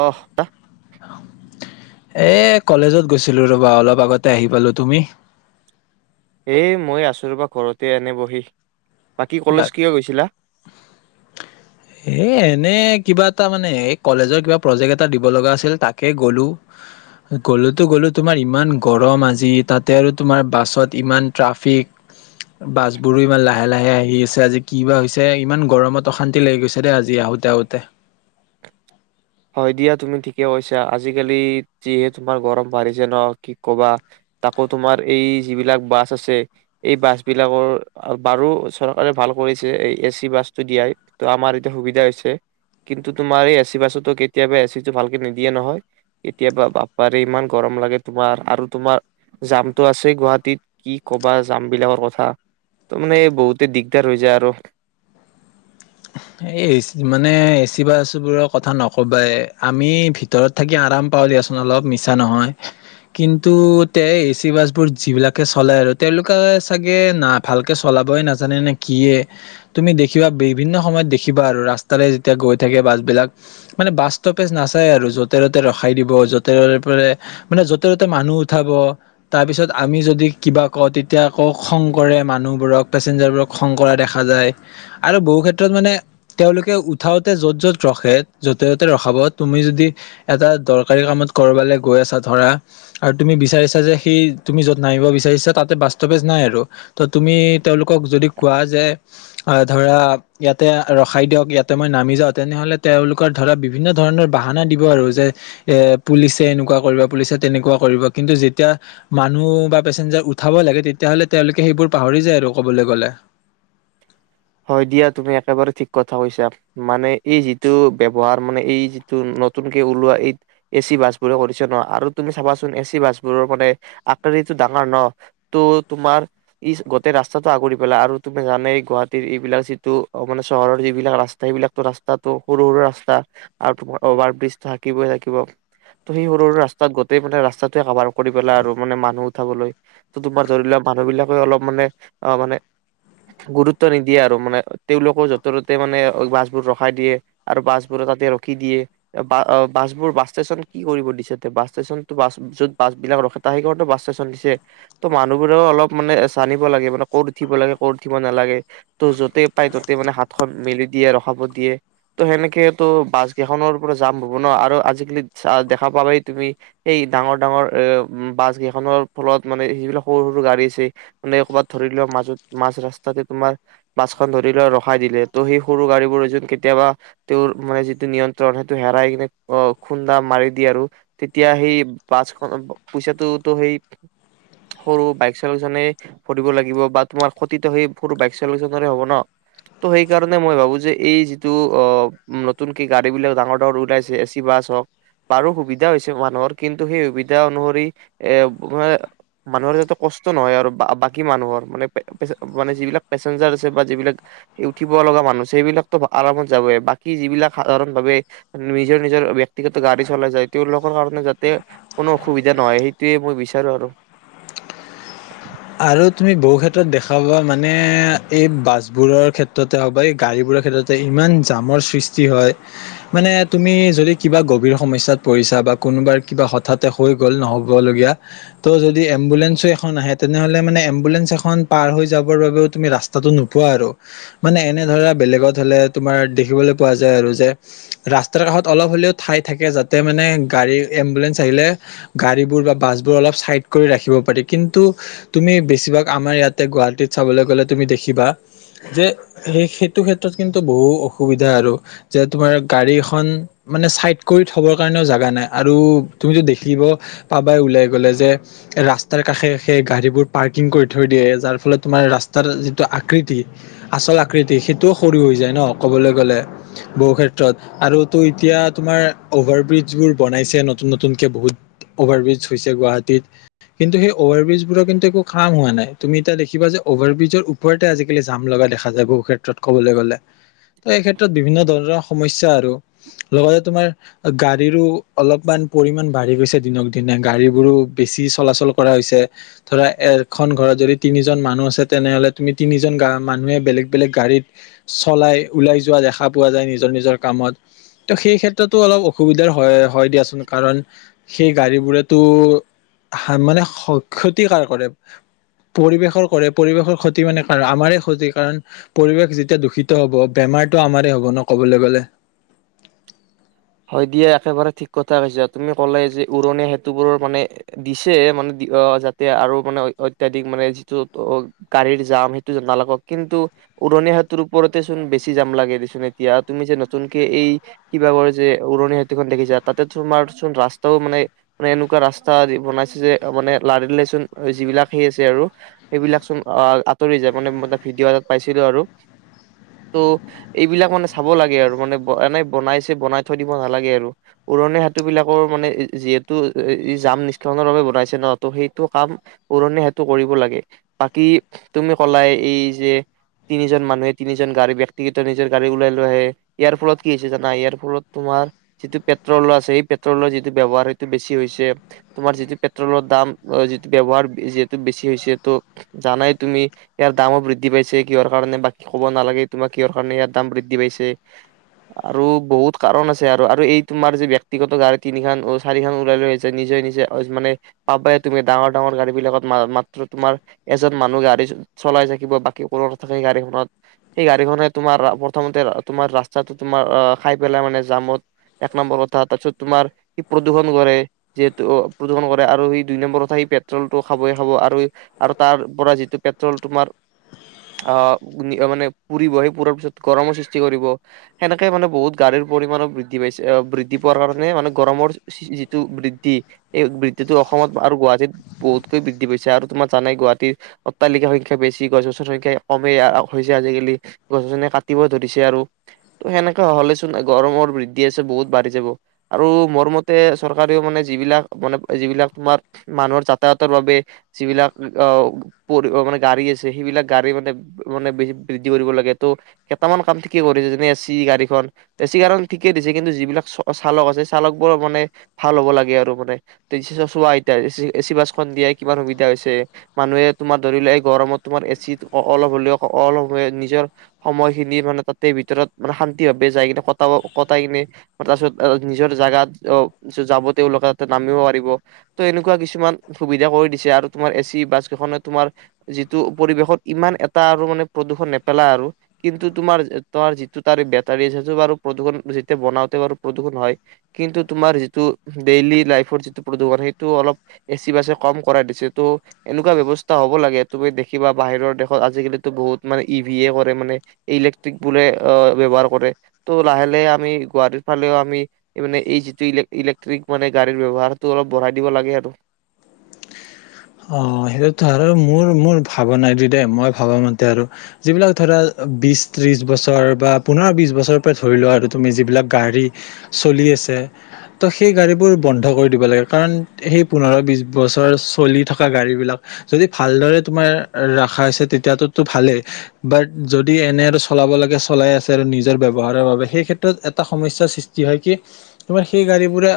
আহা [unintelligible] এ কলেজত গৈছিলো ৰবা, অলপ আগতে আহি পালো। তুমি? এ মই আছোঁ ৰবা ঘৰতে এনে বহি। বাকী কলেজ কিয় গৈছিলা? এ এনে কিবা এটা মানে এই কলেজৰ কিবা প্ৰজেক্ট এটা দিব লগা আছিল তাকে গ'লো গ'লোতো গ'লো তোমাৰ ইমান গৰম আজি তাতে আৰু তোমাৰ বাছত ইমান ট্ৰাফিক বাছ বোৰো ইমান লাহে আহে ই আছে আজি কি বা হৈছে ইমান গৰমত অশান্তি লাগি গৈছে দেই আজি আহোতে আহোতে হয় দিয়া তুমি ঠিকে কৈছা আজিকালি যিহে তোমাৰ গৰম বাঢ়িছে ন কি কবা তাকো তোমাৰ এই যিবিলাক বাছ আছে এই বাছ বিলাকৰ বাৰু চৰকাৰে ভাল কৰিছে এই এচি বাছটো দিয়াই ত আমাৰ এতিয়া সুবিধা হৈছে কিন্তু তোমাৰ এই এচি বাছত কেতিয়াবা এচিটো ভালকে নিদিয়ে নহয় কেতিয়াবা বাপাৰে ইমান গৰম লাগে তোমাৰ আৰু তোমাৰ জামটো আছেই গুৱাহাটীত কি কবা জাম বিলাকৰ কথা ত মানে বহুতে দিগদাৰ হৈ যায় আৰু এই এচি- মানে এ চি বাছবোৰৰ কথা নকবাই আমি ভিতৰত থাকি আৰাম পাও দিয়াচোন অলপ মিছা নহয় কিন্তু তে এচি বাছ বোৰ যিবিলাকে চলাই আৰু তেওঁলোকে চাগে না ভালকে চলাবই নাজানে নে কিয়ে তুমি দেখিবা বিভিন্ন সময়ত দেখিবা আৰু ৰাস্তাৰে যেতিয়া গৈ থাকে বাছ বিলাক মানে বাছ ষ্টপেজ নাচায় আৰু য'তে য'তে ৰখাই দিব য'তে মানে য'তে ত'তে মানুহ উঠাব তাৰ পিছত আমি যদি কিবা কওঁ তেতিয়া আকৌ খং কৰে মানুহবোৰক পেচেঞ্জাৰবোৰক খং কৰা দেখা যায় আৰু বহু ক্ষেত্ৰত ক্ষেত্ৰত মানে তেওঁলোকে উঠাওতে য'ত য'ত ৰখে য'তে য'তে ৰখাব তুমি যদি এটা দৰকাৰী কামত কৰবালৈ গৈ আছা ধৰা আৰু তুমি বিচাৰিছা যে সি তুমি য'ত নামিব বিচাৰিছা তাতে বাস্তৱেজ নাই আৰু ত তুমি তেওঁলোকক যদি কোৱা যে আহ ধৰা ইয়াতে ৰখাই দিয়ক ইয়াতে মই নামি যাওঁ তেনেহলে তেওঁলোকৰ ধৰা বিভিন্ন ধৰণৰ বাহানা দিব আৰু যে এ পুলিচে এনেকুৱা কৰিব পুলিচে তেনেকুৱা কৰিব কিন্তু যেতিয়া মানুহ বা পেচেঞ্জাৰ উঠাব লাগে তেতিয়া হলে তেওঁলোকে সেইবোৰ পাহৰি যায় আৰু কবলৈ গলে হয় দিয়া তুমি একেবাৰে ঠিক কথা কৈছা মানে এই যিটো ব্যৱহাৰ ৰ মানে এই যিটো নতুনকে ওলোৱা এই এচি বাছ বোৰে কৰিছা ন আৰু তুমি চাবাচোন এচি বাছ বোৰৰ মানে আকাৰটো ডাঙৰ ন ত' তোমাৰ ই গোটেই ৰাস্তাটো আগুৰি পেলা আৰু তুমি জানে গ এইবিলাক যিটো অ মানে চহৰৰ যিবিলাক ৰাস্তা সেইবিলাকো ৰাস্তাটো সৰু সৰু ৰাস্তা আৰু তোমাৰ অভাৰ ব্ৰিজটো থাকিবই থাকিব ত সেই সৰু সৰু ৰাস্তাত গোটেই মানে ৰাস্তাটোৱে কাভাৰ কৰি পেলা আৰু মানে মানুহ উঠাবলৈ ত তোমাৰ ধৰি লোৱা মানুহ বিলাকে অলপ মানে অ মানে গুৰুত গুৰুত্ব নিদিয়ে আৰু মানে তেওঁলোকও য'ত ত'তে মানে বাছবোৰ ৰখাই দিয়ে আৰু বাছবোৰো তাতে ৰখি দিয়ে বা বাছবোৰ বাছ ষ্টেচন কি কৰিব দিছে বাছ ষ্টেচনতো বাছ য'ত বাছবিলাক ৰখে ত সেইকাৰণ বাছ ষ্টেচন দিছে ত' মানুহবোৰেও অলপ মানে জানিব লাগে মানে ক'ত উঠিব লাগে ক'ত উঠিব নালাগে ত য'তে পাই ততে মানে হাতখন মেলি দিয়ে ৰখাব দিয়ে ত সেনেকে তো বাছ কেইখনৰ পৰা যাম হব ন আৰু আজিকালি দেখা পাবাই তুমি সেই ডাঙৰ ডাঙৰ এ বাছ কেইখনৰ ফলত মানে সেইবিলাক সৰু সৰু গাড়ী আছে মানে ক'ৰবাত ধৰি লোৱা মাজত মাজ ৰাস্তাতে তোমাৰ বাছখন ধৰি লৈ ৰখাই দিলে ত সেই সৰু গাড়ীবোৰ এজন কেতিয়াবা তেওঁৰ মানে যিটো নিয়ন্ত্ৰণ সেইটো হেৰাই কিনে খুন্দা মাৰি দিয়ে আৰু তেতিয়া সেই বাছখন পইচাটোতো সেই সৰু বাইক চালক জনে ভৰিব লাগিব বা তোমাৰ ক্ষতিটো সেই সৰু বাইক হব ন ত সেইকাৰণে মই ভাবো যে এই যিটো অ নতুনক গাড়ী বিলাক ডাঙৰ ডাঙৰ ওলাইছে এ চি বাছ হওক বাৰু সুবিধা হৈছে মানুহৰ কিন্তু সেই সুবিধা অনুসৰি এ ম মানুহৰ যাতে কষ্ট নহয় আৰু বাকী মানুহৰ মানে মানে যিবিলাক পেচেঞ্জাৰ আছে বা যিবিলাক উঠিব লগা মানুহ আছে সেইবিলাকতো আৰামত যাবই বাকী যিবিলাক সাধাৰণ ভাৱে নিজৰ নিজৰ ব্যক্তিগত গাড়ী চলাই যায় তেওঁলোকৰ কাৰণে যাতে কোনো অসুবিধা নহয় সেইটোয়ে মই বিচাৰো আৰু আৰু তুমি বহু ক্ষেত্ৰত দেখাবা মানে এই বাছ বোৰৰ ক্ষেত্ৰতে হওক বা এই গাড়ীবোৰৰ ক্ষেত্ৰতে ইমান জামৰ সৃষ্টি হয় মানে তুমি যদি কিবা গভীৰ সমস্যাত পৰিছা বা কোনোবাৰ কিবা হঠাতে হৈ গ'ল নহ'ব লগীয়াত' যদি এম্বুলেঞ্চো এখন আহে তেনেহ'লে মানে এম্বুলেঞ্চ এখন পাৰ হৈ যাবৰ বাবেও তুমি ৰাস্তাটো নোপোৱা আৰু মানে এনে ধৰা বেলেগত হলে তোমাৰ দেখিবলৈ পোৱা যায় আৰু যে ৰাস্তাৰ কাষত অলপ হ'লেও ঠাই থাকে যাতে মানে গাড়ী এম্বুলেন্ঞ্চ আহিলে গাড়ীবোৰ বা বাছবোৰ অলপ চাইড কৰি ৰাখিব পাৰি কিন্তু তুমি বেছিভাগ আমাৰ ইয়াতে গুৱাহাটীত চাবলৈ গলে তুমি দেখিবা যে সেই সেইটো ক্ষেত্ৰত কিন্তু বহু অসুবিধা আৰু যে তোমাৰ গাড়ী এখন মানে চাইড কৰি থবৰ কাৰণেও জাগা নাই আৰু তুমিতো দেখিব পাবাই ওলাই গলে যে ৰাস্তাৰ কাষে সেই গাড়ীবোৰ পাৰ্কিং কৰি থৈ দিয়ে যাৰ ফলত তোমাৰ ৰাস্তাৰ যিটো আকৃতি আচল আকৃতি সেইটোও সৰু হৈ যায় ন ক'বলৈ গ'লে বহু ক্ষেত্ৰত আৰুতো এতিয়া তোমাৰ অ'ভাৰ ব্ৰিজবোৰ বনাইছে নতুন নতুনকৈ বহুত অভাৰ ব্ৰিজ হৈছে গুৱাহাটীত কিন্তু সেই অভাৰ ব্ৰিজবোৰৰ কিন্তু একো খাম হোৱা নাই তুমি এতিয়া দেখিবা যে অভাৰ ব্ৰিজৰ ওপৰতে আজিকালি জাম লগা দেখা যায় বহু ক্ষেত্ৰত ক'বলৈ গ'লে ত এই ক্ষেত্ৰত বিভিন্ন ধৰণৰ সমস্যা আৰু লগতে তোমাৰ গাড়ীৰো অলপমান পৰিমান বাঢ়ি গৈছে দিনক দিনা গাড়ী বোৰো বেছি চলাচল কৰা হৈছে ধৰা এখন ঘৰত যদি তিনিজন মানুহ আছে তেনেহলে তুমি তিনিজন গা মানুহে বেলেগ বেলেগ গাড়ীত চলাই ওলাই যোৱা দেখা পোৱা যায় নিজৰ নিজৰ কামত ত' সেই ক্ষেত্ৰতো অলপ অসুবিধাৰ হয় হয় দিয়াচোন কাৰণ সেই গাড়ীবোৰেতো মানে ক্ষতিকাৰ কৰে পৰিৱেশৰ কৰে পৰিৱেশৰ ক্ষতি মানে কাৰ আমাৰে ক্ষতি কাৰণ পৰিৱেশ যেতিয়া দূষিত হব বেমাৰটো আমাৰে হব ন ক'বলৈ গলে। হয় দিয়া একেবাৰে ঠিক কথা কৈছা তুমি ক'লে যে উৰণীয়া সেতুবোৰ মানে দিছে মানে অ যাতে আৰু মানে অত্যাধিক মানে যিটো অ গাড়ীৰ জাম সেইটো নালাগক কিন্তু উৰণীয়া সতুৰ ওপৰতে চোন বেছি জাম লাগে দেচোন এতিয়া তুমি যে নতুনকে এই কিবা কৰে যে উৰণি সেতুখন দেখিছা তাতে তোমাৰ চোন ৰাস্তাও মানে মানে এনেকুৱা ৰাস্তা বনাইছে যে মানে লাৰিলেচোন যিবিলাক সেই আছে আৰু সেইবিলাক চোন আহ আঁতৰি যায় মানে ভিডিঅ' এাত পাইছিলো আৰু ত' এইবিলাক মানে চাব লাগে আৰু মানে এনে বনাইছে বনাই থৈ দিব নালাগে আৰু উৰণীয়া সেতু বিলাকৰ মানে যিহেতু জাম নিষ্কাণনৰ বাবে বনাইছে ন সেইটো কাম উৰণীয়া সেতু কৰিব লাগে বাকী তুমি কলাই এই যে তিনিজন মানুহে তিনিজন গাড়ী ব্যক্তিগত নিজৰ গাড়ী ওলাই লৈ আহে ইয়াৰ ফলত কি হৈছে জানা ইয়াৰ ফলত তোমাৰ যিটো পেট্ৰল আছে সেই পেট্ৰলৰ যিটো ব ব্যৱহাৰ সেইটো বেছি হৈছে তোমাৰ যিটো পেট্ৰলৰ দাম যিটো ব্যয়ৱহাৰ যিহেতু বেছি হৈছে তটো জানাই তুমি ইয়াৰ দামো বৃদ্ধি পাইছে কিহৰ কাৰণে বাকী ক'ব নালাগে তোমাৰ কিহৰ কাৰণে ইয়াৰ দাম বৃদ্ধি পাইছে আৰু বহুত কাৰণ আছে আৰু আৰু এই তোমাৰ যি ব্যক্তিগত গাড়ী তিনিখন চাৰিখন ওলাই লৈ আহ যায় নিজে নিজে মানে পাবাই তুমি ডাঙৰ ডাঙৰ গাড়ী বিলাকত মাত্ৰ তোমাৰ এজন মানুহ গাড়ী চলাই থাকিব বাকী ক নথাকেই গাড়ীখনত সেই গাড়ীখনে তোমাৰ প্ৰথমতে তোমাৰ ৰাস্তাটো তোমাৰ খাই মানে জামত এক নম্বৰ কথা তাৰ পিছত তোমাৰ সি প্ৰদূষণ কৰে যিহেতু প্ৰদূষণ কৰে আৰু সি দুই নম্বৰ কথা সি পেট্ৰলটো খাবই খাব আৰু আৰু তাৰ পৰা যিটো পেট্ৰল তোমাৰ আহ মানে পুৰিব সেই পুৰাৰ পিছত গৰমৰ সৃষ্টি কৰিব সেনেকে মানে বহুত গাড়ীৰ পৰিমণো বৃদ্ধি পাইছে বৃদ্ধি পোৱাৰ কাৰণে মানে গৰমৰ যিটো বৃদ্ধি এই বৃদ্ধিটো অসমত আৰু গুৱাহাটীত বহুতকৈ বৃদ্ধি পাইছে আৰু তোমাৰ জানাই গুৱাহাটীৰ অট্টালিকাৰ সংখ্যা বেছি গছ- গছনিৰ সংখ্যা কমেই হৈছে আজিকালি গছ গছনি কাটিব ধৰিছে আৰু ত সেনেকে গৰমৰ বৃদ্ধি আছে বহুত বাঢ়ি যাব আৰু মোৰ মতে চৰকাৰেও মানে যিবিলাক মানে যিবিলাক তোমাৰ মানুহৰ যাতায়তৰ বাবে যিবিলাক আহ পৰি মানে গাড়ী আছে সেইবিলাক গাড়ী মানে মানে বে বৃদ্ধি কৰিব লাগে ত' কেইটামান কাম ঠিকেই কৰিছে যেনে এ চি গাড়ীখন এচি কাৰণ ঠিকেই দিছে কিন্তু যিবিলাক চ চালক আছে চালক বোৰ মানে ভাল হ'ব লাগে আৰু মানে চোৱা আত এচি বাছখন দিয়াই কিমান সুবিধা হৈছে মানুহে তোমাৰ ধৰি লোৱা এই গৰমত তোমাৰ এচি অলপ হলেও অলপ সম নিজৰ সময়খিনি মানে তাতে ভিতৰত মানে শান্তি ভা ব যাই কিনে কটাব কটাই কিনে তাৰপিছত নিজৰ জোগাত অ যাব তেওঁলোকে তাতে নামিব পাৰিব ত এনেকুৱা কিছুমান সুবিধা কৰি দিছে আৰু তোমাৰ এ চি বাছ কেইখনে তোমাৰ যিটো পৰিৱেশত ইমান এটা আৰু মানে প্ৰদূষণ নেপেলা আৰু কিন্তু তোমাৰ তাৰ যিটো তাৰে ব প্ৰদূষণ যেতিয়া বনাওতে বাৰু প্ৰদূৰষণ হয় কিন্তু তোমাৰ যিটো ডেইলি লাইফৰ যিটো প্ৰদূৰণ সেইটো অলপ এচি বাচ কম কৰাই দিছে ত' এনেকুৱা ব্যৱস্থা হ'ব লাগে তুমি দেখিবা বাহিৰৰ দেশত আজিকালিতো বহুত মানে ই ভি এ কৰে মানে ইলেক্ট্ৰিক বোলে ব্যৱহাৰ। কৰে ত' লাহে লাহে আমি গুৱাহীৰ ফালেও আমি মানে এই যিটো ইলেক্ট্ৰিক মানে গাড়ীৰ ব্যৱহাৰটো অলপ বঢ়াই দিব লাগে আৰু অ সেইটোতো আৰু মোৰ মোৰ ভাব নাই দি দেই মই ভবা মতে আৰু যিবিলাক ধৰা বিশ ত্ৰিশ বছৰ বা পোন্ধৰ বিশ বছৰৰ পৰা ধৰি লোৱা আৰু তুমি যিবিলাক গাড়ী চলি আছে ত সেই গাড়ীবোৰ বন্ধ কৰি দিব লাগে কাৰণ সেই পোন্ধৰ বি বছৰ চলি থ থকা গাড়ী বিলাক যদি ভালদৰে তোমাৰ ৰখা হৈছে তেতিয়াতোতো ভালেই বাট যদি এনে আৰু চলাব লাগে চলাই আছে আৰু নিজৰ ব্যৱহাৰৰ বাবে সেই ক্ষেত্ৰত এটা সমস্যাৰ সৃষ্টি হয় কি তোমাৰ সেই গাড়ীবোৰে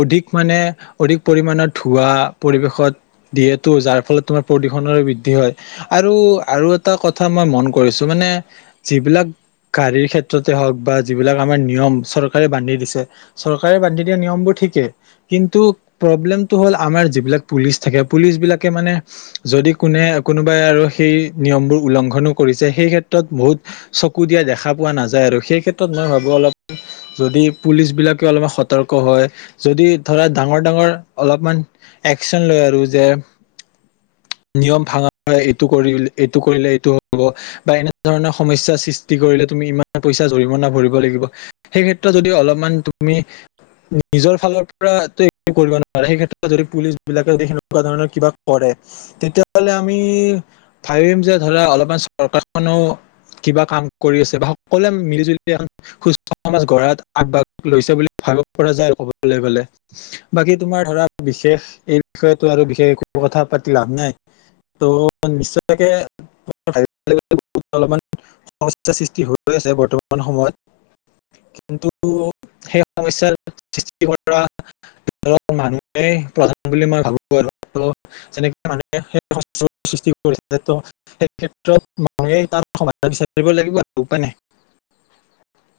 অধিক মানে অধিক পৰিমানৰ ধুৱা পৰিৱেশত দিয়েটো যাৰ ফলত তোমাৰ প্ৰদূষণৰ বৃদ্ধি হয়। আৰু আৰু এটা কথা মই মন কৰিছো মানে যিবিলাক গাড়ীৰ ক্ষেত্ৰতে হওক বা যিবিলাক আমাৰ নিয়ম চৰকাৰে বান্ধি দিছে চৰকাৰে বান্ধি দিয়া নিয়মবোৰ ঠিকেই কিন্তু প্ৰব্লেমটো হল আমাৰ যিবিলাক পুলিচ থাকে পুলিচবিলাকে মানে যদি কোনে কোনোবাই আৰু সেই নিয়মবোৰ উলংঘনো কৰিছে সেই ক্ষেত্ৰত বহুত চকু দিয়া দেখা পোৱা নাযায় আৰু সেই ক্ষেত্ৰত মই ভাবো অলপ যদি পুলিচ বিলাকে অলপ সতৰ্ক হয় যদি ধৰা ডাঙৰ ডাঙৰ অলপমান একচন লৈ আৰু নিয়ম ভঙা এইটো কৰি এইটো কৰিলে এইটো হব বা এনে ধৰণৰ সমস্যাৰ সৃষ্টি কৰিলে তুমি ইমান পইচা জৰিমনা ভৰিব লাগিব সেই ক্ষেত্ৰত যদি অলপমান তুমি নিজৰ ফালৰ পৰা কৰিব না সেই ক্ষেত্ৰত যদি পুলিচ বিলাকে তেনেকুৱা ধৰণৰ কিবা কৰে তেতিয়াহলে আমি ভাবিম যে ধৰা অলপমান চৰকাৰখনেও কিবা কাম কৰি আছে বা সকলোৱে মিলি জুলি সুস্থ সমাজ গঢ়ত আগভাগ লৈছে বুলি ভাবিব পৰা যায় ক'বলৈ গলে ।বাকী তোমাৰ ধৰা বিশেষ এই বিষয়ত আৰু বিশেষ একো কথা পাতি লাভ নাই ত' নিশ্চয়কে অলপমান সমস্যাৰ সৃষ্টি হৈ আছে বৰ্তমান সময়ত কিন্তু সেই সমস্যাৰ সৃষ্টি কৰা মানুহে প্ৰধান বুলি মই ভাবো ক মানুহে সৃষ্টি কৰি ত সেই ক্ষেত্ৰত মানুহে তাৰ সমাধান বিচাৰ লাগিবা আৰু, উপায় নাই ।